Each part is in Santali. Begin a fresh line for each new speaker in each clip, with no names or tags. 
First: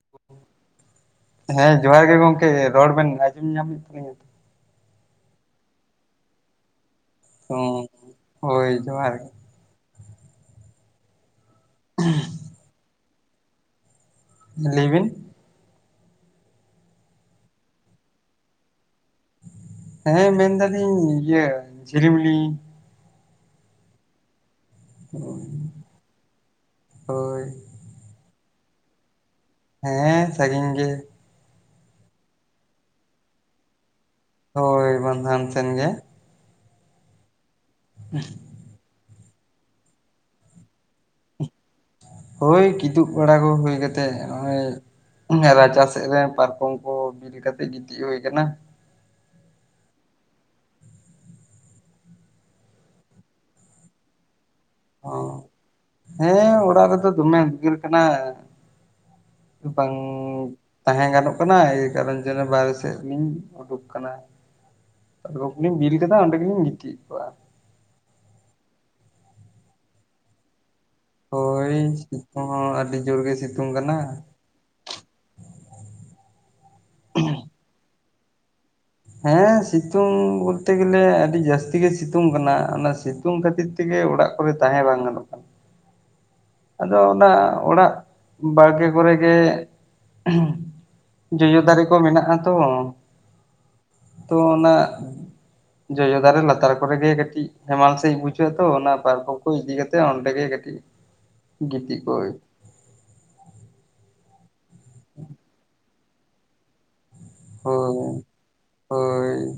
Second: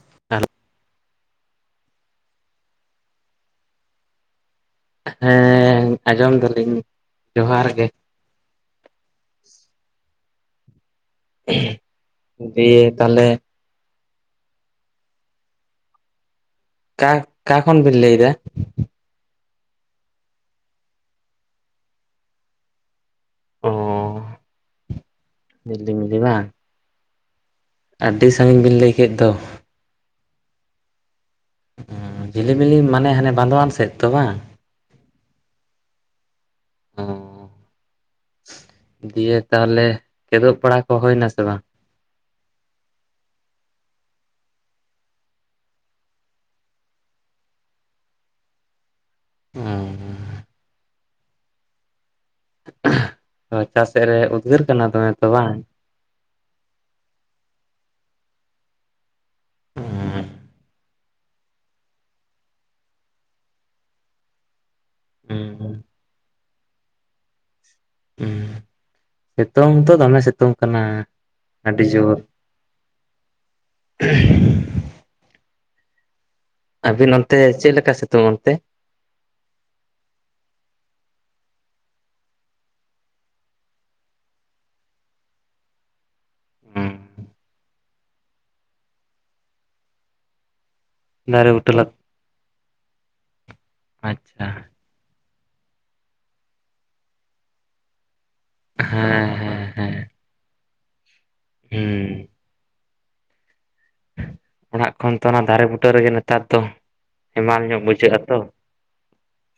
[unintelligible]
ᱦᱮᱸ ᱡᱚᱦᱟᱨ ᱜᱮ ᱜᱚᱝᱠᱮ ᱨᱚᱲ ᱵᱮᱱ ᱟᱸᱡᱚᱢ ᱧᱟᱢᱮᱫ ᱛᱟᱞᱤᱧᱟᱹ?
ᱦᱮᱸ ᱟᱸᱡᱚᱢ ᱮᱫᱟᱞᱤᱧ᱾
ᱚᱸ ᱦᱳᱭ ᱡᱚᱦᱟᱨ ᱜᱮ᱾
ᱫᱤᱭᱮ ᱛᱟᱦᱚᱞᱮ
ᱞᱮᱵᱤᱱ?
ᱚᱠᱟ ᱠᱷᱚᱱ ᱵᱤᱱ ᱞᱟᱹᱭ ᱮᱫᱟ?
ᱦᱮᱸ ᱢᱮᱱ ᱫᱟᱞᱤᱧ ᱤᱭᱟᱹ ᱡᱷᱤᱞᱤᱢᱤᱞᱤ᱾
ᱚ ᱡᱷᱤᱞᱤᱢᱤᱞᱤ ᱵᱟᱝ?
ᱦᱳᱭ᱾
ᱟᱹᱰᱤ ᱥᱟᱺᱜᱤᱧ ᱵᱤᱱ ᱞᱟᱹᱭ ᱠᱮᱫ ᱫᱚ?
ᱦᱮᱸ ᱥᱟᱺᱜᱤᱧ ᱜᱮ᱾
ᱡᱷᱤᱞᱤᱢᱤᱞᱤ ᱢᱟᱱᱮ ᱦᱟᱱᱮ ᱵᱟᱸᱫᱣᱟᱱ ᱥᱮᱫ ᱛᱚ ᱵᱟᱝ?
ᱦᱳᱭ ᱵᱟᱹᱫᱷᱣᱟᱱ ᱥᱮᱱ ᱜᱮ᱾
ᱚᱸ᱾
[unintelligible]
ᱫᱤᱭᱮ ᱛᱟᱦᱚᱞᱮ ᱠᱮᱫᱚᱜ ᱯᱟᱲᱟ ᱠᱚ ᱦᱩᱭ ᱱᱟ ᱥᱮ ᱵᱟᱝ?
ᱦᱳᱭ ᱠᱤᱫᱩᱵ ᱵᱟᱲᱟ ᱠᱚ ᱦᱩᱭ ᱠᱟᱛᱮᱫ ᱱᱚᱜᱼᱚᱭ ᱨᱟᱪᱟ ᱥᱮᱫ ᱨᱮ ᱯᱟᱨᱠᱚᱢ ᱠᱚ ᱵᱤᱞ ᱠᱟᱛᱮᱫ ᱜᱤᱛᱤᱡ ᱦᱩᱭ ᱟᱠᱟᱱᱟ᱾
ᱦᱮᱸ᱾ ᱦᱚ ᱨᱟᱪᱟ ᱥᱮᱫ ᱨᱮ ᱩᱫᱽᱜᱟᱹᱨ ᱠᱟᱱᱟ ᱫᱚᱢᱮ
ᱚ
ᱛᱚ ᱵᱟᱝ?
ᱦᱮᱸ ᱚᱲᱟᱜ ᱨᱮᱫᱚ ᱫᱚᱢᱮ ᱩᱫᱽᱜᱟᱨ ᱠᱟᱱᱟ ᱵᱟᱝ ᱛᱟᱦᱮᱸ ᱜᱟᱱᱚᱜ ᱠᱟᱱᱟ ᱮᱭ ᱠᱟᱨᱚᱱ ᱡᱮᱱᱚ ᱵᱟᱨᱦᱮ ᱥᱮᱫ ᱞᱤᱧ ᱩᱰᱩᱠ ᱟᱠᱟᱱᱟ᱾ ᱤᱧ ᱵᱤᱞ ᱠᱮᱫ ᱚᱸᱰᱮᱜᱤᱧ ᱜᱤᱛᱤᱡ ᱮᱱᱟ᱾
ᱦᱩᱸ ᱥᱤᱛᱩᱝ ᱦᱚᱛᱚ ᱫᱚᱢᱮ ᱥᱤᱛᱩᱝ ᱠᱟᱱᱟ᱾
ᱦᱳᱭ
ᱟᱹᱰᱤ ᱡᱳᱨ
ᱥᱤᱛᱩᱝ ᱦᱚᱸ ᱟᱹᱰᱤ ᱡᱳᱨ ᱜᱮ ᱥᱤᱛᱩᱝ ᱠᱟᱱᱟ᱾
ᱟᱵᱤᱱ ᱚᱱᱛᱮ ᱪᱮᱫ ᱞᱮᱠᱟ ᱥᱤᱛᱩᱝ ᱚᱱᱛᱮ?
ᱦᱮᱸ ᱥᱤᱛᱩᱝ ᱵᱚᱞᱛᱮ ᱜᱮᱞᱮ ᱟᱹᱰᱤ ᱡᱟᱹᱥᱛᱤ ᱜᱮ ᱥᱤᱛᱩᱝ ᱠᱟᱱᱟ᱾ ᱚᱱᱟ ᱥᱤᱛᱩᱝ ᱠᱷᱟᱹᱛᱤᱨ ᱛᱮᱜᱮ ᱚᱲᱟᱜ ᱠᱚᱨᱮ ᱛᱟᱦᱮᱸ ᱵᱟᱝ ᱜᱟᱱᱚᱜ ᱠᱟᱱᱟ᱾ ᱟᱫᱚ ᱚᱱᱟ ᱚᱲᱟᱜ ᱵᱟᱲᱜᱮ ᱠᱚᱨᱮ ᱜᱮ ᱡᱚᱡᱚ
ᱵᱩᱴᱟᱹ
ᱫᱟᱨᱮ
ᱞᱟ
ᱠᱚ ᱢᱮᱱᱟᱜᱼᱟ ᱛᱚ,
ᱟᱪᱪᱷᱟ
ᱚᱱᱟ ᱡᱚᱡᱚ ᱫᱟᱨᱮ ᱞᱟᱛᱟᱨ ᱠᱚᱨᱮ ᱜᱮ ᱠᱟᱹᱴᱤᱡ ᱦᱮᱢᱟᱞ ᱥᱟᱦᱤᱡ ᱵᱩᱡᱷᱟᱹᱜ ᱟ ᱛᱚ᱾ ᱚᱱᱟ
ᱦᱮᱸ
ᱯᱟᱨᱠᱚᱢ ᱠᱚ
ᱦᱮᱸ
ᱤᱫᱤ
ᱦᱮᱸ
ᱠᱟᱛᱮ ᱚᱱᱛᱮ ᱜᱮ ᱠᱟᱹᱴᱤᱡ ᱜᱤᱛᱤᱡ ᱠᱚᱜ
ᱦᱩᱸ ᱚᱲᱟᱜ ᱠᱷᱚᱱ ᱫᱚ ᱚᱱᱟ ᱫᱟᱨᱮ ᱵᱩᱴᱟᱹ ᱨᱮᱜᱮ ᱱᱮᱛᱟᱨ ᱫᱚ ᱦᱮᱢᱟᱞ ᱧᱚᱜ ᱵᱩᱡᱷᱟᱹᱜᱼᱟ
ᱦᱳᱭ
ᱛᱚ
ᱦᱳᱭ᱾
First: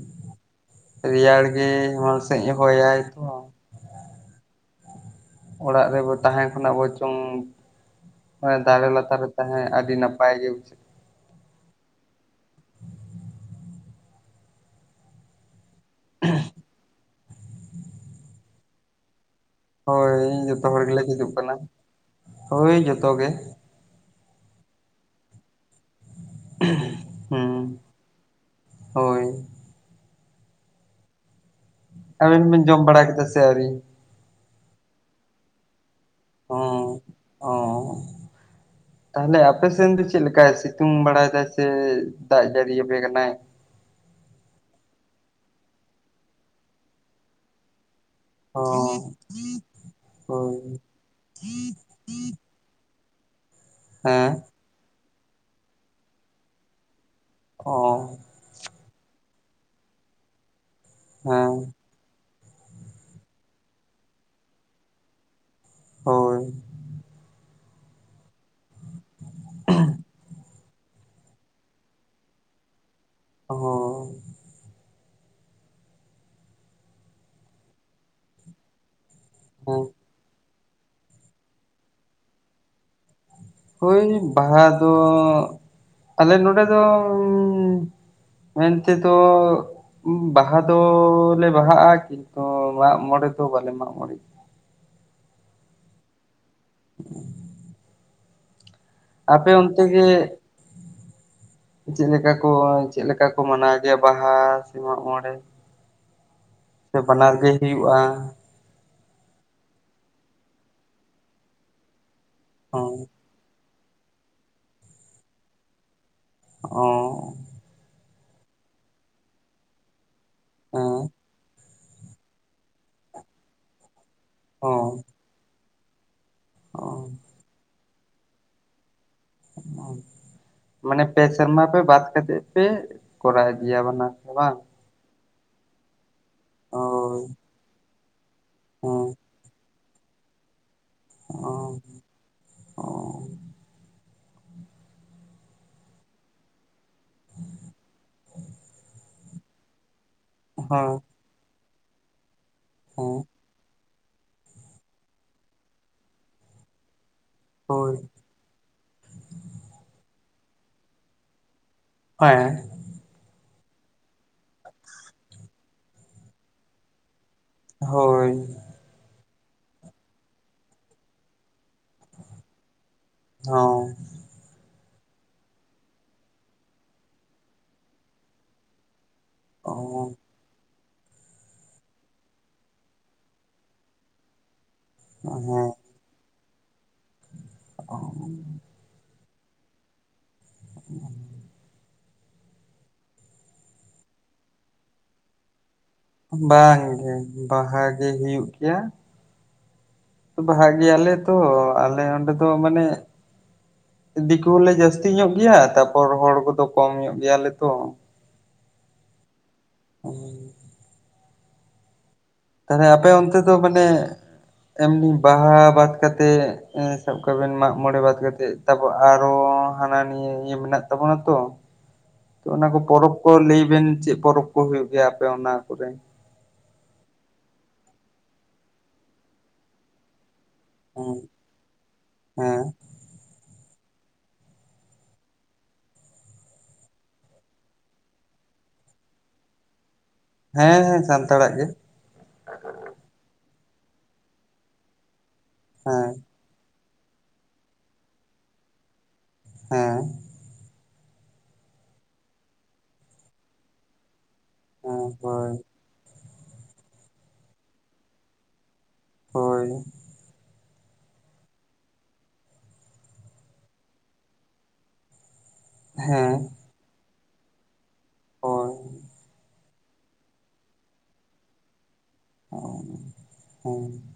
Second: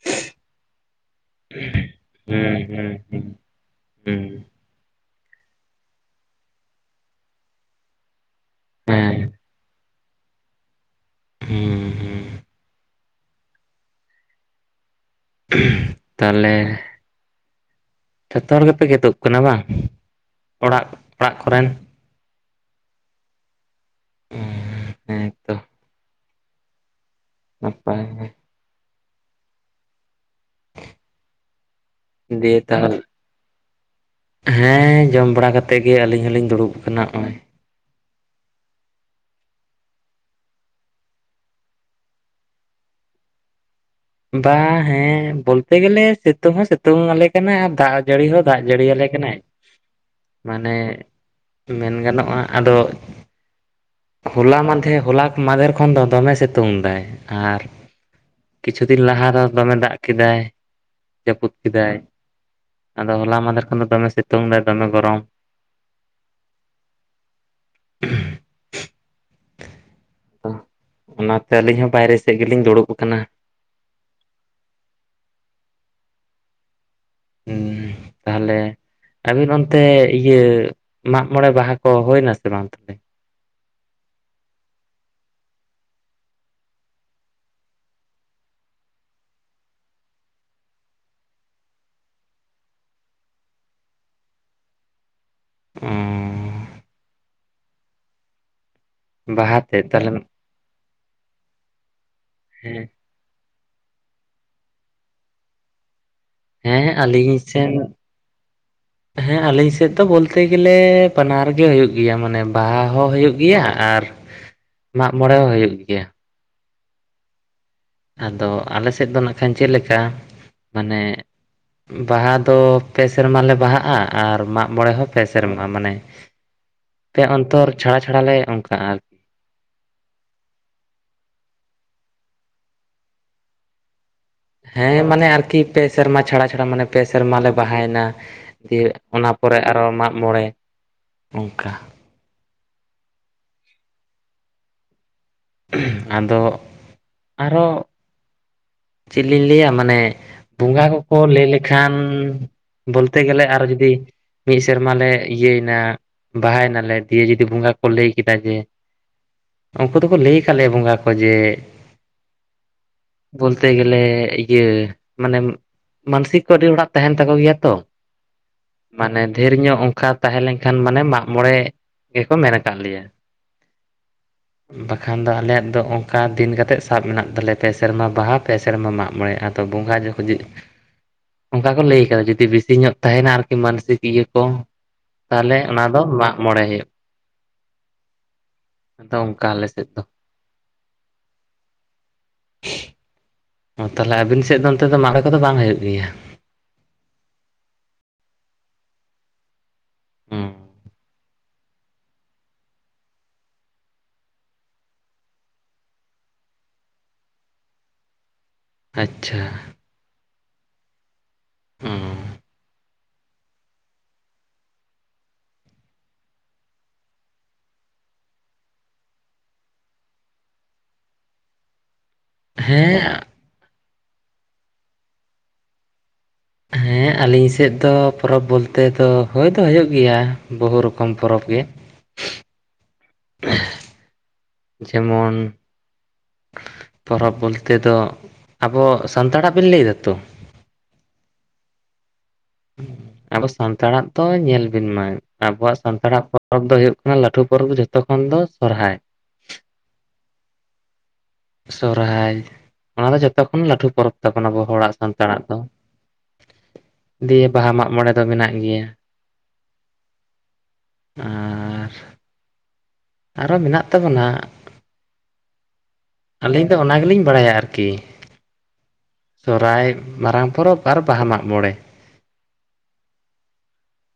ᱨᱮᱭᱟᱲ ᱜᱮ ᱦᱮᱢᱟᱞ
ᱦᱩᱸ
ᱥᱟᱦᱤᱡ
ᱦᱩᱸ
ᱦᱚᱭᱟᱭ ᱛᱚ᱾
ᱦᱩᱸ ᱦᱩᱸ᱾
ᱚᱲᱟᱜ ᱨᱮᱵᱚ ᱛᱟᱦᱮᱸ ᱠᱷᱱᱟᱡ ᱵᱚᱨᱪᱚᱝ ᱮ ᱫᱟᱨᱮ
ᱦᱮᱸ
ᱞᱟᱛᱟᱨ ᱨᱮ ᱛᱟᱦᱮᱸ, ᱟᱹᱰᱤ ᱱᱟᱯᱟᱭ ᱜᱮ ᱵᱩᱡᱷᱟᱹᱜᱼᱟ᱾
ᱦᱩᱸ ᱦᱩᱸ᱾ ᱛᱟᱦᱚᱞᱮ ᱡᱚᱛᱚ ᱦᱚᱲ ᱜᱮᱯᱮ ᱜᱮᱫᱚᱜ ᱠᱟᱱᱟ ᱵᱟᱝ?
ᱦᱳᱭ ᱡᱚᱛᱚ ᱦᱚᱲ
ᱚᱲᱟᱜ
ᱜᱮᱞᱮ ᱠᱮᱫᱩᱜ
ᱚᱲᱟᱜ
ᱠᱟᱱᱟ,
ᱠᱚᱨᱮᱱ
ᱦᱳᱭ ᱡᱚᱛᱚ ᱜᱮ᱾
ᱦᱩᱸ ᱦᱮᱸᱛᱚ᱾
[inaudible]
ᱱᱟᱯᱟᱭ ᱜᱮ
ᱦᱳᱭ᱾
ᱜᱮ
ᱟᱵᱤᱱ ᱫᱚ
ᱫᱤᱭᱮ
ᱵᱤᱱ ᱡᱚᱢ
ᱛᱟᱦᱚᱞᱮ
ᱵᱟᱲᱟ ᱠᱮᱫᱟ ᱥᱮ ᱟᱣᱨᱤ?
ᱦᱮᱸ ᱡᱚᱢ ᱵᱟᱲᱟ ᱠᱟᱛᱮᱫ ᱜᱮ ᱟᱹᱞᱤᱧ ᱦᱚᱞᱤᱧ ᱫᱩᱲᱩᱵ
ᱦᱚᱸ
ᱠᱟᱱᱟ, ᱱᱚᱜᱼᱚᱭ
ᱚ ᱛᱟᱦᱚᱞᱮ ᱟᱯᱮᱥᱮᱱ ᱫᱚ ᱪᱮᱫ ᱞᱮᱠᱟᱭ ᱥᱤᱛᱩᱝ ᱵᱟᱲᱟᱭ ᱫᱟᱭ ᱥᱮ ᱫᱟᱜ ᱡᱟᱹᱲᱤ ᱟᱯᱮ ᱠᱟᱱᱟᱭ?
ᱵᱟ ᱦᱮᱸ ᱵᱚᱞᱛᱮ ᱜᱮᱞᱮ ᱥᱤᱛᱩᱝ ᱦᱚᱸ ᱥᱤᱛᱩᱝ ᱟᱞᱮ ᱠᱟᱱᱟᱭ ᱟᱨ ᱫᱟᱜ ᱡᱟᱹᱲᱤ ᱦᱚᱸ ᱫᱟᱜ
ᱚ
ᱡᱟᱹᱲᱤᱭᱟ ᱞᱮ ᱠᱟᱱᱟᱭ᱾
ᱦᱳᱭ
ᱢᱟᱱᱮ ᱢᱮᱱ ᱜᱟᱱᱚᱜᱼᱟ, ᱟᱫᱚ
ᱦᱮᱸ᱾
ᱦᱚᱞᱟ ᱢᱟᱱᱫᱷᱮᱨ ᱦᱚᱞᱟ ᱢᱟᱱᱫᱷᱮᱨ ᱠᱷᱚᱱ ᱫᱚ ᱫᱚᱢᱮ ᱥᱤᱛᱩᱝ ᱫᱟᱭ ᱟᱨ
ᱚᱸ᱾
ᱠᱤᱪᱷᱩ ᱫᱤᱱ ᱞᱟᱦᱟ ᱨᱮ ᱫᱚᱢᱮ ᱫᱟᱜ ᱠᱮᱫᱟᱭ, ᱡᱟᱹᱯᱩᱫ
ᱦᱮᱸ
ᱠᱮᱫᱟᱭ ᱟᱫᱚ ᱦᱚᱞᱟ ᱢᱟᱱᱫᱷᱮᱨ ᱠᱷᱚᱱ ᱫᱚ ᱫᱚᱢᱮ ᱥᱤᱛᱩᱝ ᱫᱟᱭ, ᱫᱚᱢᱮ ᱜᱚᱨᱚᱢ
ᱦᱳᱭ᱾
[inaudible]
[inaudible]
ᱚᱱᱟ ᱛᱮ ᱟᱹᱞᱤᱧ ᱦᱚᱸ ᱵᱟᱭ ᱨᱮ ᱥᱮᱫ ᱜᱮᱞᱤᱧ ᱫᱩᱲᱩᱵ ᱟᱠᱟᱱᱟ᱾
ᱚᱸ᱾
ᱦᱩᱸ ᱛᱟᱦᱚᱞᱮ ᱟᱹᱵᱤᱱ ᱚᱱᱛᱮ ᱤᱭᱟᱹ ᱢᱟᱜ ᱢᱚᱬᱮ ᱵᱟᱦᱟ ᱠᱚ ᱦᱳᱭ ᱮᱱᱟ ᱥᱮ ᱵᱟᱝ ᱛᱟᱦᱚᱞᱮ?
ᱦᱳᱭ ᱵᱟᱦᱟ ᱫᱚ ᱟᱞᱮ ᱱᱚᱰᱮ ᱫᱚ ᱩᱸ ᱢᱮᱱᱛᱮ‌ ᱫᱚ ᱵᱟᱦᱟ ᱫᱚᱞᱮ ᱵᱟᱦᱟᱜᱼᱟ, ᱠᱤᱱᱛᱩ ᱢᱟᱜ ᱢᱚᱬᱮ ᱫᱚ ᱵᱟᱞᱮ ᱢᱟᱜ ᱢᱚᱬᱮᱜᱼᱟ᱾
ᱩᱸ ᱻ
[inaudible] ᱟᱯᱮ
ᱵᱟᱦᱟ ᱛᱮᱫ
ᱚᱱᱛᱮ ᱜᱮ
ᱛᱟᱦᱚᱞᱮ
ᱪᱮᱫ ᱞᱮᱠᱟ ᱠᱚ,
ᱦᱮᱸ
ᱪᱮᱫ ᱞᱮᱠᱟ ᱠᱚ ᱢᱟᱱᱟᱣ ᱜᱮᱭᱟ ᱵᱟᱦᱟ ᱥᱮ ᱢᱟᱜ ᱢᱚᱬᱮ?
ᱦᱮᱸ
ᱥᱮ ᱵᱟᱱᱟᱨ
ᱟᱹᱞᱤᱧ
ᱜᱮ
ᱥᱮᱱ
ᱦᱩᱭᱩᱜᱼᱟ
ᱦᱮᱸ ᱟᱞᱤᱧ ᱥᱮᱫ ᱫᱚ ᱵᱚᱞᱛᱮ ᱜᱮᱞᱮ ᱵᱟᱱᱟᱨ ᱜᱮ ᱦᱩᱭᱩᱜ ᱜᱮᱭᱟ᱾ ᱢᱟᱱᱮ ᱵᱟᱦᱟ ᱦᱚᱸ ᱦᱩᱭᱩᱜ ᱜᱮᱭᱟ᱾ ᱜᱮᱭᱟ ᱟᱨ ᱢᱟᱜ ᱢᱚᱬᱮ ᱦᱚᱸ ᱦᱩᱭᱩᱜ ᱜᱮᱭᱟ᱾
ᱚᱻ᱾
ᱟᱫᱚ ᱟᱞᱮ ᱥᱮᱫ ᱫᱚ ᱱᱟᱜ ᱠᱷᱟᱱ ᱪᱮᱫ ᱞᱮᱠᱟ
ᱦᱮᱸ
ᱢᱟᱱᱮ ᱵᱟᱦᱟ ᱫᱚ ᱯᱮ ᱥᱮᱨᱢᱟ ᱞᱮ ᱵᱟᱦᱟᱜᱼᱟ ᱟᱨ ᱢᱟᱜ ᱢᱚᱬᱮ ᱦᱚᱸ ᱯᱮ ᱥᱮᱨᱢᱟ ᱢᱟᱱᱮ
ᱦᱚᱸ
ᱯᱮ ᱚᱱᱛᱚᱨ ᱪᱷᱟᱲᱟ ᱪᱷᱟᱲᱟ ᱞᱮ ᱚᱱᱠᱟᱜᱼᱟ ᱟᱹᱨᱠᱤ᱾
ᱢᱟᱱᱮ ᱯᱮ ᱥᱮᱨᱢᱟ ᱯᱮ ᱵᱟᱫ ᱠᱟᱛᱮᱜ ᱯᱮ ᱠᱚᱨᱟᱣ ᱜᱮᱭᱟ ᱵᱟᱱᱟᱨ ᱵᱟᱝ?
ᱦᱮᱸ ᱢᱟᱱᱮ ᱟᱨᱠᱤ ᱯᱮ ᱥᱮᱨᱢᱟ ᱪᱷᱟᱲᱟ ᱪᱷᱟᱲᱟ, ᱢᱟᱱᱮ ᱯᱮ
ᱦᱳᱭ
ᱥᱮᱨᱢᱟ ᱞᱮ ᱵᱟᱦᱟᱭ ᱮᱱᱟ, ᱫᱤᱭᱮ
ᱦᱮᱸ
ᱚᱱᱟ ᱯᱚᱨᱮ ᱟᱨᱚ ᱢᱟᱜ ᱢᱚᱬᱮ, ᱚᱱᱠᱟ
ᱦᱳᱭ
ᱟᱫᱚ ᱟᱨᱚ ᱪᱮᱫ ᱞᱤᱧ ᱞᱟᱹᱭᱼᱟ? ᱢᱟᱱᱮ ᱵᱚᱸᱜᱟ
ᱦᱳᱭ
ᱠᱚᱠᱚ ᱞᱟᱹᱭ ᱞᱮᱠᱷᱟᱱ ᱵᱚᱞᱛᱮ ᱜᱮᱞᱮ ᱟᱨᱚ ᱡᱩᱫᱤ ᱢᱤᱫ ᱥᱮᱨᱢᱟ ᱞᱮ ᱤᱭᱟᱹᱮᱱᱟ ᱵᱟᱦᱟᱭ ᱱᱟᱞᱮ ᱫᱤᱭᱮ ᱡᱩᱫᱤ ᱵᱚᱸᱜᱟ ᱠᱚ
ᱦᱳᱭ
ᱞᱟᱹᱭ ᱠᱮᱫᱟ ᱡᱮ ᱩᱱᱠᱩ ᱫᱚᱠᱚ ᱞᱟᱹᱭ ᱟᱠᱟᱫ ᱞᱮᱭᱟ ᱵᱚᱸᱜᱟ ᱠᱚ ᱡᱮ
ᱚᱸ-ᱮᱸᱻ ᱾
ᱵᱚᱞᱛᱮ ᱜᱮᱹᱞᱮ ᱤᱭᱟᱹ ᱢᱟᱱᱮ ᱢᱟᱱᱥᱤᱠ ᱠᱚ ᱟᱹᱰᱤ ᱦᱚᱲᱟᱜ ᱛᱟᱦᱮᱸᱱ ᱛᱟᱠᱚ ᱜᱮᱭᱟ ᱾
ᱦᱳᱭ ᱾
ᱢᱟᱱᱮ ᱰᱷᱮᱨ ᱧᱚᱜ ᱚᱱᱠᱟ ᱛᱟᱦᱮᱸ ᱞᱮᱱᱠᱷᱟᱱ ᱢᱟᱱᱮ ᱢᱟᱜᱢᱚᱬᱮ ᱜᱮᱠᱚ ᱢᱮᱱ ᱠᱟᱜ ᱞᱮᱭᱟ ᱾
ᱦᱚᱸᱻ ᱾
ᱵᱟᱠᱷᱟᱱ ᱫᱚ ᱟᱞᱮᱭᱟᱜ ᱫᱚ ᱚᱱᱠᱟ ᱫᱤᱱ ᱠᱟᱛᱮᱫ ᱥᱟᱵ ᱢᱮᱱᱟᱜ ᱛᱟᱞᱮᱭᱟ ᱯᱮ ᱥᱮᱨᱢᱟ ᱵᱟᱦᱟ ᱯᱮ ᱥᱮᱨᱢᱟ ᱢᱟᱜ ᱢᱚᱬᱮᱜ ᱟᱫᱚ ᱵᱚᱸᱜᱟ
ᱚᱸ
ᱡᱚᱠᱷᱚᱜ ᱡᱷ ᱚᱱᱠᱟ ᱠᱚ ᱞᱟᱹᱭ ᱠᱟᱫᱟ ᱡᱩᱫᱤ ᱵᱮᱥᱤ ᱧᱚᱜ ᱛᱟᱦᱮᱸᱱᱟ ᱟᱨᱠᱤ ᱢᱟᱱᱚᱥᱤᱠ ᱤᱭᱟᱹ ᱠᱚ ᱛᱟᱞᱦᱮ ᱚᱱᱟ ᱫᱚ, ᱢᱟᱜ ᱢᱚᱬᱮ ᱦᱳᱭᱳᱜ ᱾
ᱤᱥ-ᱥ-ᱥ-ᱥ, ᱴᱷᱚ-ᱠᱟᱜ-ᱩᱸᱝ ᱾
ᱛᱚ, ᱚᱱᱠᱟ ᱟᱞᱮ ᱥᱮᱫ ᱫᱚ ᱾
ᱤᱥ-ᱥ-ᱥ-ᱴᱷᱚᱜ-ᱟᱢ-ᱤᱥ-ᱥ-ᱥ ᱾
ᱪᱷᱤᱻ ᱾ ᱚ ᱛᱟᱞᱦᱮ ᱟᱵᱤᱱ ᱥᱮᱫ ᱫᱚ ᱚᱱᱛᱮ ᱫᱚ ᱢᱟᱨᱮ ᱠᱚᱫᱚ ᱵᱟᱝ ᱦᱳᱭᱳᱜ ᱜᱮᱭᱟ ᱾
ᱵᱟᱝ ᱜᱮ, ᱵᱟᱦᱟ ᱜᱮ ᱦᱩᱭᱩᱜ ᱜᱮᱭᱟ ᱾
ᱦᱩᱸ
ᱵᱟᱦᱟᱜ ᱜᱮᱭᱟᱞᱮ ᱛᱚ ᱟᱞᱮ ᱚᱸᱰᱮ ᱫᱚ ᱢᱟᱱᱮ ᱫᱤᱠᱩ ᱦᱚᱲᱞᱮ ᱡᱟᱹᱥᱛᱤ ᱧᱚᱜ ᱜᱮᱭᱟ ᱛᱟᱯᱚᱨ ᱦᱚᱲ ᱠᱚᱫᱚ ᱠᱚᱢ ᱧᱚᱜ ᱜᱮᱭᱟᱞᱮ ᱛᱚ ᱾
ᱟᱪ-ᱪᱷᱟᱻ
ᱴᱷᱚᱜ ᱾
ᱦᱩᱹ
ᱛᱟᱞᱦᱮ, ᱟᱯᱮ ᱚᱱᱛᱮ ᱫᱚ ᱢᱟᱱᱮ ᱮᱢᱱᱤ ᱵᱟᱦᱟ ᱵᱟᱫ ᱠᱟᱛᱮᱜ ᱮᱸ ᱥᱟᱵ ᱠᱟᱜ ᱵᱮᱱ ᱢᱟᱜ ᱢᱚᱬᱮ ᱵᱟᱫ ᱠᱟᱛᱮᱜ ᱛᱟᱯᱚᱨ ᱟᱨᱚ ᱦᱟᱱᱟ ᱱᱤᱭᱟᱹ ᱤᱭᱟᱹ ᱢᱮᱱᱟᱜ ᱛᱟᱵᱚᱱᱟ ᱛᱚ ᱾
ᱻ
ᱛᱚ ᱚᱱᱟ ᱠᱚ ᱯᱚᱨᱚᱵᱽ ᱠᱚ ᱞᱟᱹᱭ ᱵᱮᱱ ᱪᱮᱫ ᱯᱚᱨᱚᱵᱽ ᱠᱚ ᱦᱳᱭᱳᱜ ᱜᱮᱭᱟ ᱟᱯᱮ ᱚᱱᱟ ᱠᱚᱨᱮ?
ᱦᱮᱸ, ᱟᱹᱞᱤᱧ ᱥᱮᱫ ᱫᱚ ᱯᱚᱨᱚᱵᱽ ᱵᱚᱞᱛᱮᱹ ᱫᱚ ᱦᱳᱭ ᱫᱚ ᱦᱳᱭᱳᱜ ᱜᱮᱭᱟ ᱾ ᱵᱚᱦᱩ ᱨᱚᱠᱚᱢ ᱯᱚᱨᱚᱵᱽ ᱜᱮ ᱾
ᱮᱸᱻ ᱾
ᱢᱮᱹᱻ ᱾ ᱡᱮᱢᱚᱱᱻ ᱾ ᱥᱚᱲᱚᱜ ᱯᱚᱨᱚᱵᱽ ᱵᱚᱞᱛᱮᱹᱫᱚ ᱟᱵᱚ ᱥᱟᱱᱛᱟᱲ ᱟᱜ ᱵᱮᱱ ᱞᱟᱹᱭᱫᱟ ᱛᱚ?
ᱦᱮᱸ ᱦᱮᱸ, ᱥᱟᱱᱛᱟᱲᱟᱜ ᱜᱮ, ᱾
ᱩᱹ, ᱟᱵᱚ ᱥᱟᱱᱛᱟᱲᱟᱜ ᱛᱚ ᱧᱮᱞ ᱵᱤᱱ ᱢᱟ, ᱟᱵᱚᱣᱟᱜ
ᱦᱮᱸ
ᱥᱟᱱᱛᱟᱲᱟᱜ ᱯᱚᱨ ᱯᱚᱨᱚᱵᱽ ᱫᱚ ᱦᱳᱭᱳᱜ ᱠᱟᱱᱟ ᱞᱟᱹᱴᱩ ᱯᱚᱨᱚᱵᱽ ᱫᱚ ᱡᱚᱛᱚ ᱠᱷᱚᱱ ᱫᱚ ᱥᱚᱨᱦᱟᱭ ᱾
ᱦᱮᱸ ᱾
ᱥᱚᱨᱦᱟᱭ, ᱚᱱᱟ ᱫᱚ ᱡᱚᱛᱚ ᱠᱷᱚᱱ ᱞᱟᱹᱴᱩ ᱯᱚᱨᱚᱵᱽ ᱛᱟᱵᱚᱱ ᱟᱵᱚ ᱦᱚᱲᱟᱜ
ᱦᱮᱸ
ᱥᱟᱱᱛᱟᱲᱟᱜ
ᱦᱳᱭ
ᱫᱚ ᱾ ᱫᱤᱭᱮ, ᱵᱟᱦᱟ ᱢᱟᱜ ᱢᱚᱬᱮ ᱫᱚ ᱢᱮᱱᱟᱜ ᱜᱮᱭᱟ ᱾
ᱦᱳᱭᱻ ᱾
ᱟ-ᱨ-ᱨᱜ ᱟᱨᱚ ᱢᱮᱱᱟᱜ ᱛᱟᱵᱚᱱᱟ,
ᱦᱮᱸ
ᱟᱹᱞᱤᱧ ᱫᱚ ᱚᱱᱟ ᱜᱮᱞᱤᱧ ᱵᱟᱲᱟᱭ ᱟ ᱟᱨᱠᱤ ᱾
ᱦᱳᱭ ᱾
ᱥᱚᱨᱦᱟᱭ ᱢᱟᱨᱟᱝ ᱯᱚᱨᱚᱵᱽ ᱟᱨ ᱵᱟᱦᱟ ᱢᱟᱜ ᱢᱚᱬᱮ ᱾
ᱥᱚᱸᱲᱚᱸᱜ-ᱳᱸᱝ ᱾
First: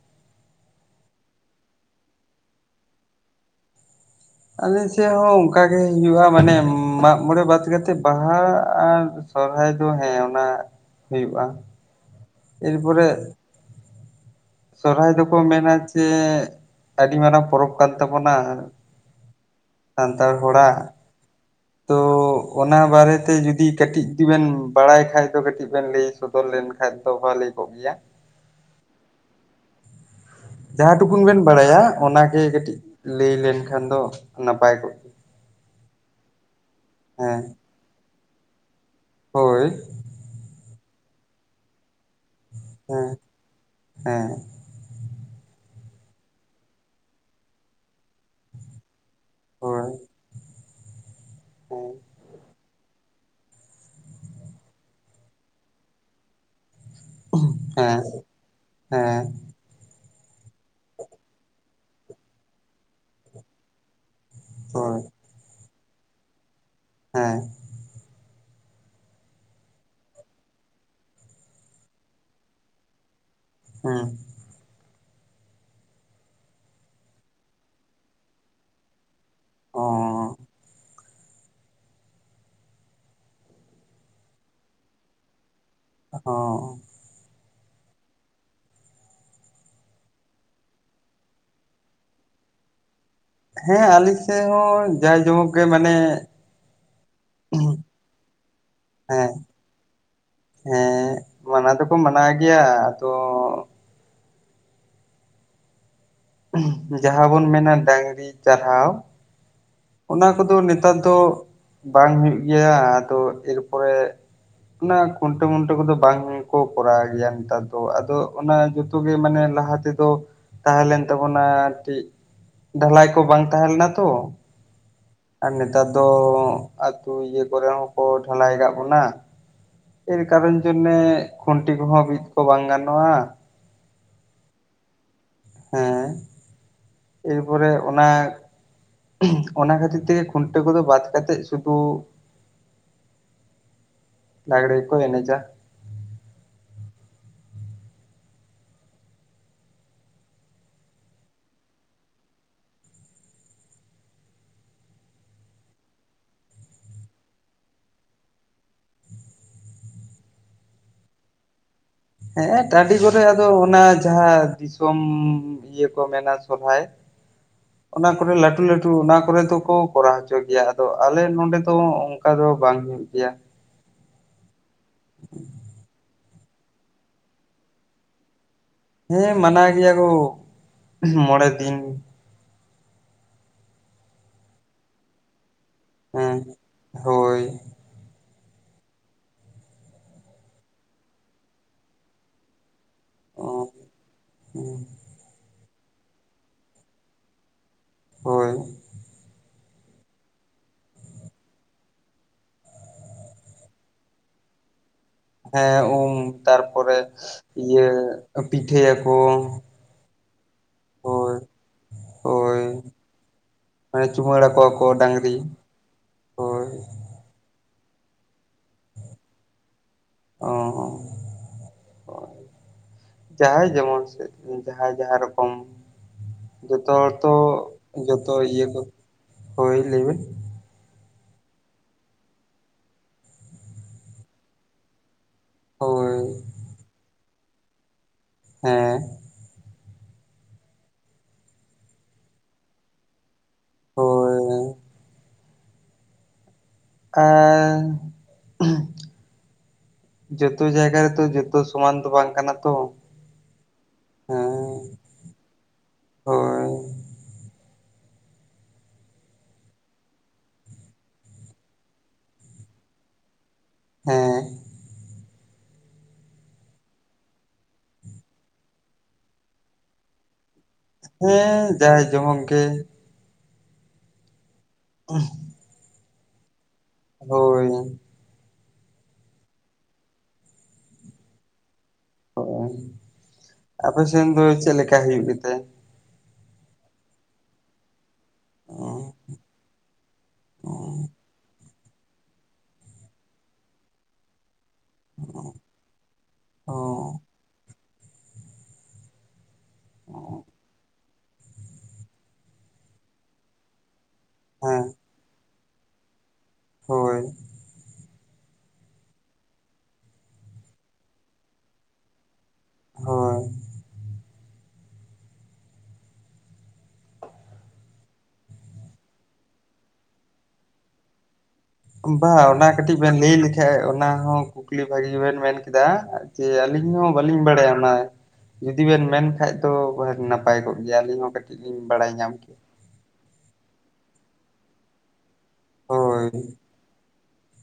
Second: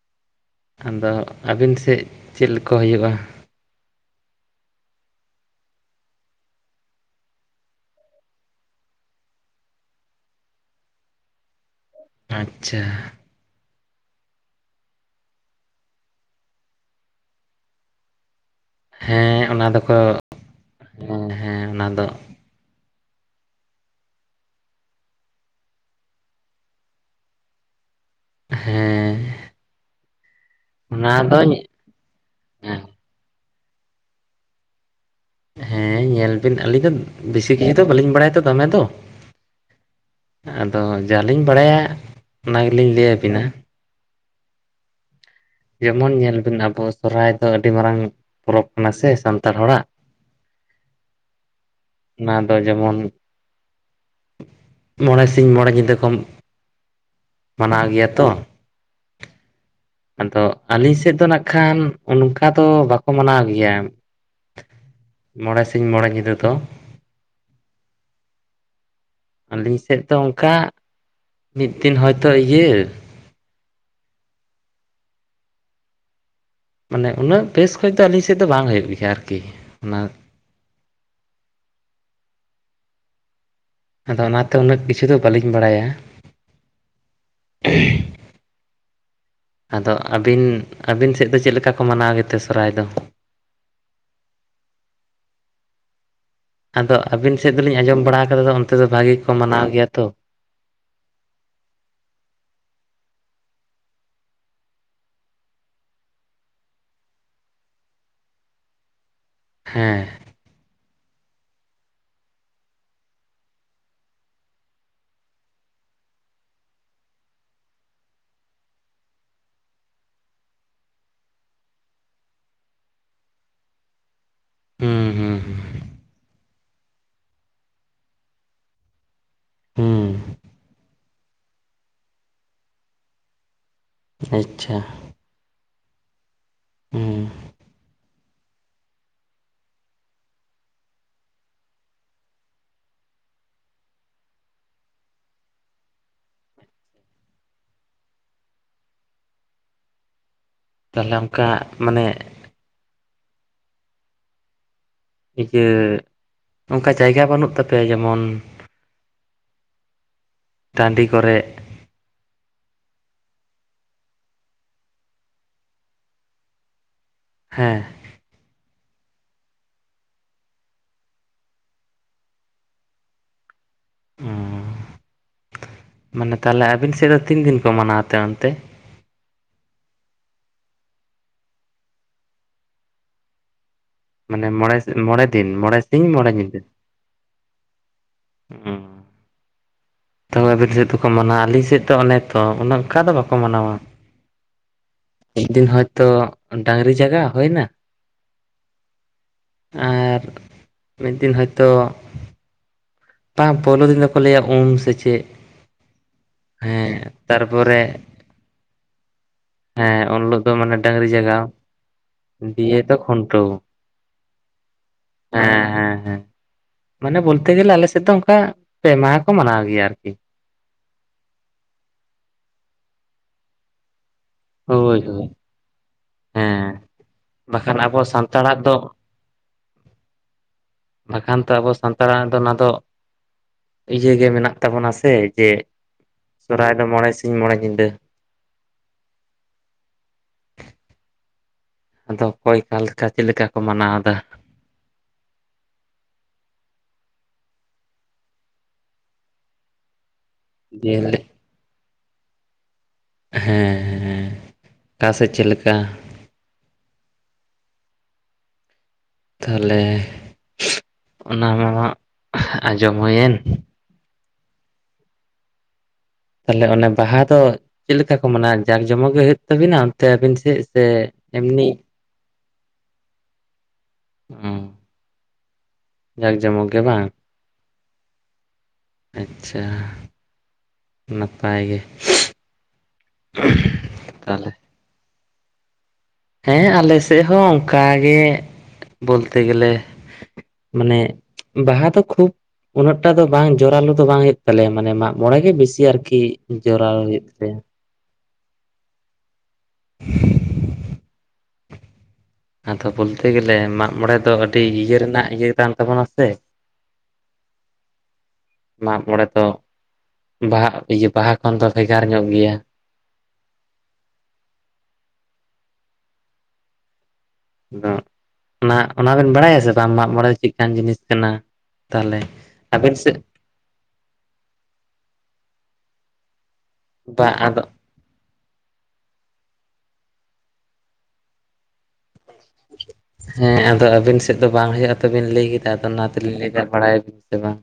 ᱟᱫᱚ ᱟᱵᱤᱱ ᱥᱮᱫ ᱪᱮᱞ ᱠᱚ ᱦᱳᱭᱳᱜᱼᱟ?
ᱟᱞᱮ ᱥᱮᱫ ᱦᱚᱸ ᱚᱱᱠᱟ ᱜᱮ ᱦᱩᱧᱩᱜᱼᱟ ᱢᱟᱱᱮ ᱢᱟᱜ ᱢᱚᱬᱮ ᱵᱟᱫ ᱠᱟᱛᱮᱫ ᱵᱟᱦᱟ ᱟᱨ ᱥᱚᱨᱦᱟᱭ ᱫᱚ ᱦᱮᱸ ᱚᱱᱟ ᱦᱩᱭᱩᱜᱼᱟ ᱾
ᱟᱪᱷᱟ
ᱥᱚᱨᱚᱦᱟᱭ ᱫᱚᱠᱚ ᱢᱮᱱᱟ ᱡᱮ ᱟᱹᱰᱤ ᱢᱟᱨᱟᱝ ᱯᱚᱨᱚᱵᱽ ᱠᱟᱱ ᱛᱟᱵᱚᱱᱟ᱾
ᱦᱮᱸ ᱚᱱᱟ ᱫᱚᱠᱚ
ᱥᱟᱱᱛᱟᱲ ᱦᱚᱲᱟᱜ
ᱦᱮᱸ ᱦᱮᱸ ᱚᱱᱟ
ᱛᱚ
ᱫᱚ
ᱚᱱᱟ ᱵᱟᱨᱮ ᱛᱮ ᱡᱩᱫᱤ ᱠᱟᱹᱴᱤᱡ ᱡᱤ ᱵᱮᱱ ᱵᱟᱲᱟᱭ ᱠᱷᱟ ᱫᱚ ᱠᱟᱹᱴᱤᱡ ᱵᱮᱱ ᱞᱟᱹᱭ ᱥᱚᱫᱚᱨ ᱞᱮᱱ ᱠᱷᱟᱱ ᱫᱚ ᱵᱷᱟᱞᱤ ᱠᱚᱜᱭᱟ
ᱦᱮᱸ
ᱡᱟᱦᱟᱸ
ᱚᱱᱟ
ᱴᱩᱠᱩᱱ ᱵᱮᱱ
ᱫᱚ
ᱵᱟᱲᱟᱭᱟ ᱚᱱᱟᱜᱮ ᱠᱟᱹᱴᱤᱡ
ᱦᱮᱸ
ᱞᱟᱹᱭ ᱞᱮᱱᱠᱷᱟᱱ ᱫᱚ ᱱᱟᱯᱟᱭ ᱠᱚᱜᱼᱟ᱾
ᱦᱮᱸ ᱧᱮᱞ ᱵᱤᱱ ᱟᱹᱞᱤᱧ ᱫᱚ
ᱦᱮᱸ
ᱵᱮᱥᱤ ᱠᱤᱪᱷᱩ ᱫᱚ ᱵᱟᱹᱞᱤᱧ ᱵᱟᱲᱟᱭᱟ ᱛᱚ ᱫᱚᱢᱮ ᱫᱚ᱾
ᱦᱳᱭ
ᱟᱫᱚ ᱡᱟᱞᱤᱧ ᱵᱟᱲᱟᱭᱟ ᱚᱱᱟ ᱜᱮᱞᱤᱧ ᱞᱟᱹᱭ
ᱦᱮᱸ
ᱟᱵᱤᱱᱟ᱾
ᱦᱮᱸ
ᱡᱮᱢᱚᱱ ᱧᱮᱞᱵᱤᱱ ᱟᱵᱚ ᱥᱚᱨᱦᱟᱭ ᱫᱚ ᱟᱹᱰᱤ ᱢᱟᱨᱟᱝ ᱯᱚᱨᱚᱵᱽ ᱠᱟᱱᱟ ᱥᱮ᱾ ᱥᱟᱱᱛᱟᱲ ᱦᱚᱲᱟᱜ
ᱦᱳᱭ
ᱚᱱᱟ ᱫᱚ ᱡᱮᱢᱚᱱ ᱢᱚᱬᱮ ᱥᱤᱧ ᱢᱚᱬᱮ ᱧᱤᱫᱟᱹ ᱠᱷᱚᱱ
ᱦᱮᱸ ᱦᱮᱸ
ᱟᱫᱚ ᱟᱹᱞᱤᱧ ᱥᱮᱫ ᱫᱚ ᱱᱟᱜ ᱠᱷᱟᱱ ᱚᱱᱠᱟ ᱫᱚ ᱵᱟᱠᱚ ᱢᱟᱱᱟᱣ ᱜᱮᱭᱟ᱾
ᱦᱮᱸ
ᱢᱚᱬᱮ ᱥᱤᱧ ᱢᱚᱬᱮ ᱧᱤᱫᱟᱹ ᱫᱚ
ᱦᱮᱸ
ᱟᱹᱞᱤᱧ ᱥᱮᱫ ᱫᱚ ᱚᱱᱠᱟ ᱢᱤᱫ ᱫᱤᱱ ᱦᱚᱭᱛᱚ ᱤᱭᱟᱹ
ᱦᱮᱸ
ᱢᱟᱱᱮ ᱩᱱᱟᱹᱜ ᱵᱮᱥ ᱠᱷᱚᱱ ᱫᱚ ᱟᱹᱞᱤᱧ ᱥᱮᱫ ᱫᱚ ᱵᱟᱝ ᱦᱩᱭᱩᱜ ᱜᱮᱭᱟ ᱟᱨᱠᱤ
ᱚ
ᱚᱱᱟ ᱟᱫᱚ ᱚᱱᱟᱛᱮ ᱩᱱᱟᱹᱜ ᱠᱤᱪᱷᱩ ᱫᱚ ᱵᱟᱹᱞᱤᱧ ᱵᱟᱲᱟᱭᱟ᱾
ᱚ
ᱟᱫᱚ ᱟᱹᱵᱤᱱ ᱟᱹᱵᱤᱱ ᱥᱮᱫ ᱫᱚ ᱪᱮᱫ ᱞᱮᱠᱟ ᱠᱚ ᱢᱟᱱᱟᱣ ᱜᱮᱛᱮ ᱥᱚᱨᱟᱭ ᱫᱚ᱾
ᱦᱮᱸ ᱟᱞᱤᱧ ᱥᱮᱫ ᱦᱚᱸ ᱢᱟᱛᱠᱚᱢ ᱚᱠᱟ ᱜᱮ ᱢᱟᱱᱮ
ᱟᱫᱚ ᱟᱵᱤᱱ ᱥᱮᱫ ᱫᱚᱞᱤᱧ ᱟᱸᱡᱚᱢ ᱵᱟᱲᱟ ᱟᱠᱟᱫᱟ ᱚᱱᱛᱮ ᱫᱚ ᱵᱷᱟᱜᱤ ᱠᱚ
ᱦᱮᱸ
ᱢᱟᱱᱟᱣ ᱜᱮᱭᱟ ᱛᱚ ᱟᱫᱚ
ᱦᱮᱸ ᱢᱟᱱᱟᱣ ᱫᱚ ᱠᱚ ᱢᱟᱱᱟᱣ ᱜᱮᱭᱟ ᱟᱫᱚ ᱡᱟᱦᱟᱸ ᱵᱚᱱ ᱢᱮᱱᱟ ᱰᱟᱝᱨᱤ ᱪᱟᱨᱦᱟᱣ
ᱦᱮᱸ
ᱚᱱᱟ ᱠᱚᱫᱚ ᱱᱮᱛᱟᱨ ᱫᱚ ᱵᱟᱝ ᱦᱩᱭᱩᱜ ᱜᱮᱭᱟ ᱟᱫᱚ ᱮᱨ ᱯᱚᱨᱮ ᱚᱱᱟ ᱠᱷᱩᱱᱴᱟᱹᱣ ᱢᱩᱱᱴᱟᱹᱣ ᱠᱚᱫᱚ ᱵᱟᱝ ᱠᱚ ᱠᱚᱨᱟᱣ ᱜᱮᱭᱟ ᱱᱮᱛᱟᱨ ᱫᱚ ᱟᱫᱚ ᱚᱱᱟ ᱡᱤ [unintelligible] [unintelligible] ᱜᱮ ᱢᱟᱱᱮ ᱞᱟᱦᱟ ᱛᱮ ᱫᱚ ᱛᱟᱦᱮᱸ ᱞᱮᱱ ᱛᱟᱵᱚᱱᱟ ᱟᱨᱠᱤ ᱰᱷᱟᱞᱟᱭ ᱠᱚ ᱵᱟᱝ ᱛᱟᱦᱮᱸ ᱞᱮᱱᱟ ᱛᱚ
ᱦᱩᱸ ᱦᱩᱸ
ᱟᱨ ᱱᱮᱛᱟᱨ ᱫᱚ ᱟᱹᱛᱩ ᱤᱭᱟᱹ ᱠᱚᱨᱮ ᱦᱚᱸ ᱠᱚ ᱰᱷᱟᱞᱟᱭ ᱠᱟᱜ ᱵᱚᱱᱟ ᱮᱨ
ᱦᱩᱸ
ᱠᱟᱨᱚᱱ ᱡᱚᱱᱱᱮ ᱠᱷᱩᱱᱴᱤ ᱠᱚ ᱦᱚᱸ ᱵᱤᱫ ᱠᱚ ᱵᱟᱝ ᱜᱟᱱᱚᱜᱼᱟ᱾
ᱟᱪᱪᱷᱟ
ᱦᱮᱸ
ᱦᱩᱸ
ᱮᱨᱯᱚᱨᱮ ᱚᱱᱟ ᱚᱱᱟ ᱠᱷᱟᱹᱛᱤᱨ ᱛᱮ ᱜᱮ ᱠᱷᱩᱱᱴᱟᱹᱣ ᱠᱚ ᱫᱚ ᱵᱟᱫ ᱠᱟᱛᱮᱫ ᱥᱩᱫᱩ ᱞᱟᱝᱜᱽᱲᱮ ᱠᱚ ᱮᱱᱮᱡᱟ᱾
ᱛᱟᱦᱚᱞᱮ ᱚᱱᱠᱟ ᱢᱟᱱᱮ ᱤᱭᱟᱹ ᱚᱱᱠᱟ ᱡᱟᱭᱜᱟ ᱵᱟᱹᱱᱩᱜ ᱛᱟᱯᱮᱭᱟ ᱡᱮᱢᱚᱱ ᱴᱟᱺᱰᱤ ᱠᱚᱨᱮᱜ
ᱦᱮᱸ ᱴᱟᱺᱰᱤ ᱠᱚᱨᱮ ᱟᱫᱚ ᱚᱱᱟ ᱡᱟᱦᱟᱸ ᱫᱤᱥᱚᱢ ᱤᱭᱟᱹ ᱠᱚ ᱢᱮᱱᱟ ᱥᱚᱦᱨᱟᱭ
ᱦᱮᱸ᱾
ᱚᱱᱟ ᱠᱚᱨᱮ ᱞᱟᱹᱴᱩ ᱞᱟᱹᱴᱩ ᱚᱱᱟ ᱠᱚᱨᱮ ᱫᱚ ᱠᱚ ᱠᱚᱨᱟᱣ ᱦᱚᱪᱚ ᱜᱮᱭᱟ, ᱟᱫᱚ ᱟᱞᱮ ᱱᱚᱰᱮ ᱫᱚ ᱚᱝ ᱠᱟ ᱫᱚ ᱵᱟᱝ ᱦᱩᱭᱩᱜ ᱜᱮᱭᱟ᱾
ᱚ, ᱢᱟᱱᱮ ᱛᱟᱦᱚᱞᱮ ᱟᱹᱵᱤᱱ ᱥᱮᱫ ᱫᱚ ᱛᱤᱱ ᱫᱤᱱ ᱠᱚ ᱢᱟᱱᱟᱣ ᱛᱮ ᱚᱱᱛᱮ?
ᱦᱮᱸ ᱢᱟᱱᱟᱣ ᱜᱮᱭᱟ ᱠᱚ ᱢᱚᱬᱮ ᱫᱤᱱ᱾
ᱢᱟᱱᱮ ᱢᱚᱬᱮ ᱢᱚᱬᱮ ᱫᱤᱱ, ᱢᱚᱬᱮ ᱥᱤᱧ ᱢᱚᱬᱮ
ᱦᱮᱸ ᱦᱳᱭ᱾
ᱚ᱾ ᱛᱚ ᱟᱹᱵᱤᱱ ᱥᱮᱫ ᱫᱚᱠᱚ ᱢᱟᱱᱟᱣᱟ, ᱟᱹᱞᱤᱧ ᱥᱮᱫ ᱫᱚ ᱚᱱᱮ ᱛᱚ ᱚᱱᱮ ᱚᱝᱠᱟ ᱫᱚ ᱵᱟᱠᱚ
ᱚ
ᱢᱟᱱᱟᱣᱟ᱾ ᱢᱤᱫ ᱫᱤᱱ ᱦᱚᱭᱛᱚ ᱰᱟᱝᱨᱤ ᱡᱟᱜᱟᱣ ᱦᱩᱭᱱᱟ,
ᱦᱳᱭ᱾
ᱟᱨ ᱢᱤᱫ ᱫᱤᱱ ᱦᱚᱭᱛᱳ ᱵᱟᱝ ᱯᱳᱭᱞᱳ ᱫᱤᱱ ᱫᱚᱠᱚ ᱞᱟᱹᱭᱟ ᱩᱢ ᱥᱮ ᱪᱮᱫ,
ᱦᱮᱸ ᱩᱢ ᱛᱟᱨᱯᱚᱨᱮ
ᱦᱮᱸ ᱛᱟᱨᱯᱚᱨᱮ
ᱤᱭᱟᱹ ᱯᱤᱴᱷᱟᱹᱭᱟᱠᱚ᱾
ᱦᱮᱸ ᱩᱱ ᱦᱤᱞᱳᱚᱜ ᱫᱚ ᱢᱟᱱᱮ ᱰᱟᱝᱨᱤ
ᱦᱳᱭ
ᱡᱟᱜᱟᱣ
ᱦᱳᱭ
ᱫᱤᱭ ᱛᱚ ᱠᱷᱩᱱᱴᱟᱹᱣ
ᱢᱟᱱᱮ ᱪᱩᱢᱟᱹᱲᱟ ᱠᱚᱣᱟ ᱠᱚ ᱰᱟᱝᱨᱤ
ᱦᱮᱸ ᱦᱮᱸ ᱦᱮᱸ᱾
ᱦᱳᱭ
ᱢᱟᱱᱮ ᱵᱚᱞᱛᱮ ᱜᱮᱞᱮ ᱟᱞᱮ ᱥᱮᱫ ᱫᱚ ᱚᱝᱠᱟ ᱯᱮ ᱢᱟᱦᱟ ᱠᱚ ᱢᱟᱱᱟᱣ ᱜᱮᱭᱟ ᱟᱨᱠᱤ᱾
ᱚ ᱡᱟᱦᱟᱸᱭ ᱡᱮᱢᱚᱱ ᱥᱮᱫ᱾ ᱡᱟᱦᱟᱸᱭ
ᱦᱳᱭ
ᱡᱟᱦᱟᱸ
ᱦᱳᱭ
ᱨᱚᱠᱚᱢ
ᱦᱮᱸ
ᱡᱚᱛᱚ ᱦᱚᱲ ᱛᱚ
ᱵᱟᱠᱷᱟᱱ ᱟᱵᱚ
ᱡᱚᱛᱚ
ᱥᱟᱱᱛᱟᱲᱟᱜ
ᱤᱭᱟᱹ
ᱫᱚ
ᱠᱚ ᱦᱳᱭ ᱞᱟᱹᱭᱵᱮᱱ᱾
ᱵᱟᱠᱷᱟᱱ ᱛᱚ ᱟᱵᱚ ᱥᱟᱱᱛᱟᱲᱟᱜ ᱫᱚ ᱚᱱᱟ ᱫᱚ ᱤᱭᱟᱹᱜᱮ ᱢᱮᱱᱟᱜ ᱛᱟᱵᱚᱱᱟ ᱥᱮ᱾ ᱡᱮ
ᱦᱳᱭ
ᱥᱚᱦᱨᱟᱭ ᱫᱚ ᱢᱚᱬᱮ ᱥᱤᱧ ᱢᱚᱬᱮ ᱧᱤᱫᱟᱹ
ᱦᱮᱸ᱾
ᱟᱫᱚ ᱚᱠᱚᱭ ᱚᱠᱟ ᱞᱮᱠᱟ ᱪᱮᱫ ᱞᱮᱠᱟ ᱠᱚ ᱢᱟᱱᱟᱣ ᱫᱟ᱾
ᱦᱮᱸ᱾ ᱟᱨ ᱡᱚᱛᱚ ᱡᱟᱭᱜᱟ ᱨᱮ
ᱡᱮᱞᱮ
ᱛᱚ ᱡᱚ ᱛᱚ ᱥᱚᱢᱟᱱ ᱫᱚ ᱵᱟᱝ ᱠᱟᱱᱟ ᱛᱚ᱾
ᱦᱮᱸ ᱦᱮᱸ ᱚᱠᱟ ᱥᱮᱫ ᱪᱮᱫ ᱞᱮᱠᱟ
ᱦᱳᱭ
ᱛᱟᱦᱚᱞᱮ ᱚᱱᱟ ᱢᱟᱦᱟᱸᱜ ᱟᱸᱡᱚᱢ ᱦᱩᱭᱮᱱ,
ᱦᱮᱸ᱾
ᱛᱟᱦᱚᱞᱮ ᱚᱱᱮ ᱵᱟᱦᱟ ᱫᱚ ᱪᱮᱫ ᱞᱮᱠᱟ ᱠᱚ ᱢᱟᱱᱟᱣᱟ, ᱡᱟᱠᱼᱡᱚᱢᱚᱠ ᱜᱮ ᱦᱩᱭᱩᱜ ᱛᱟᱵᱤᱱᱟ ᱚᱱᱛᱮ ᱟᱵᱤᱱ ᱥᱮᱫ? ᱥᱮ
ᱦᱮᱸ
ᱮᱢᱱᱤ
ᱡᱟᱭ ᱡᱚᱢᱚᱠ ᱜᱮ
ᱚᱸ᱾
[inaudible]
ᱡᱟᱠᱼᱡᱚᱢᱚᱠ ᱜᱮ ᱵᱟᱝ?
ᱦᱳᱭ᱾
ᱟᱪᱪᱷᱟ᱾ ᱱᱟᱯᱟᱭ ᱜᱮ᱾
ᱦᱳᱭ, ᱟᱯᱮ ᱥᱮᱱ ᱫᱚ
ᱛᱟᱦᱚᱞᱮ
ᱪᱮᱫ ᱞᱮᱠᱟ ᱦᱩᱭᱩᱜ ᱜᱮᱛᱮ?
ᱦᱮᱸ ᱟᱞᱮ ᱥᱮᱫ ᱦᱚᱸ ᱚᱱᱠᱟ ᱜᱮ᱾ ᱵᱚᱛᱮ ᱜᱮᱞ ᱢᱟᱱᱮ ᱵᱟᱦᱟ ᱫᱚ ᱠᱷᱩᱵᱽ ᱩᱱᱟᱹᱜ ᱴᱟ ᱫᱚ ᱵᱟᱝ ᱡᱚᱨᱟᱞᱳ ᱫᱚ ᱵᱟᱝ ᱦᱩᱭᱩᱜ ᱛᱟᱞᱮᱭᱟ ᱢᱟᱱᱮ ᱢᱟᱜᱽ ᱢᱚᱬᱮ ᱜᱮ ᱵᱮᱥᱤ ᱟᱨᱠᱤ ᱡᱚᱨᱟᱞᱳ ᱦᱩᱭᱩᱜ ᱛᱟᱭᱟ᱾ [inaudible] ᱟᱫᱚ ᱵᱚᱞᱛᱮ ᱜᱮᱞᱮ ᱢᱟᱜᱽ-ᱢᱚᱬᱮ ᱫᱚ ᱟᱹᱰᱤ
ᱦᱮᱸ
ᱤᱭᱟᱹ ᱨᱮᱱᱟᱜ ᱤᱭᱟᱹ ᱠᱟᱱ ᱛᱟᱵᱚᱱᱟ ᱥᱮ,
ᱦᱳᱭ
ᱢᱟᱜᱽ-ᱢᱚᱲᱮ ᱛᱚ ᱵᱟᱦᱟ ᱤᱭᱟᱹ ᱵᱟᱦᱟ ᱠᱷᱚᱱ ᱫᱚ ᱵᱷᱮᱜᱟᱨ ᱧᱚᱜ ᱜᱮᱭᱟ᱾
ᱦᱳᱭ
ᱟᱫᱚ ᱚᱱᱟ ᱚᱱᱟ ᱵᱮᱱ ᱵᱟᱲᱟᱭᱟ ᱥᱮ ᱵᱟᱝ ᱢᱟᱜᱽ ᱢᱚᱬᱮ ᱫᱚ ᱪᱮᱫ ᱞᱮᱠᱟᱱ ᱡᱤᱱᱤᱥ ᱠᱟᱱᱟ?
ᱚᱠᱩ
ᱛᱟᱦᱚᱞᱮ
ᱵᱟ ᱚᱱᱟ
ᱟᱵᱮᱱ
ᱠᱟᱹᱴᱤᱡ ᱵᱮᱱ
ᱥᱮᱫ
ᱞᱟᱹᱭ ᱞᱮᱠᱷᱼᱼ ᱷᱟᱡ ᱚᱱᱟ ᱦᱚᱸ ᱠᱩᱠᱞᱤ ᱵᱷᱟᱹᱜᱤ ᱵᱮᱱ ᱢᱮᱱ ᱠᱮᱫᱟ ᱡᱮ ᱟᱹᱞᱤᱧ ᱦᱚᱸ
ᱵᱟ
ᱵᱟᱹᱞᱤᱧ
ᱟᱫᱚ
ᱵᱟᱲᱟᱭᱟ ᱚᱱᱟᱼᱼ ᱡᱩᱫᱤ ᱵᱮᱱ ᱢᱮᱱ ᱠᱷᱟᱡ ᱫᱚ ᱱᱟᱯᱟᱭ ᱠᱚᱜ ᱜᱮᱭᱟ ᱟᱹᱞᱤᱧ ᱦᱚᱸ ᱠᱟᱹᱴᱤᱡ ᱞᱤᱧ ᱵᱟᱲᱟᱭ ᱧᱟᱢ ᱠᱮᱭᱟ᱾
ᱦᱮᱸ ᱟᱫᱚ ᱟᱹᱵᱤᱱ ᱥᱮᱫ ᱫᱚ ᱵᱟᱝ ᱦᱩᱭᱩᱜ-ᱟ ᱛᱚᱵᱤᱱ ᱞᱟᱹᱭ ᱠᱮᱫᱟ, ᱟᱫᱚ ᱚᱱᱟ
ᱦᱳᱭ
ᱛᱮᱞᱤᱧ ᱞᱟᱹᱭ ᱮᱫᱟ ᱡᱮ ᱵᱟᱲᱟᱭ ᱟᱹᱵᱤᱱ ᱥᱮ ᱵᱟᱝ?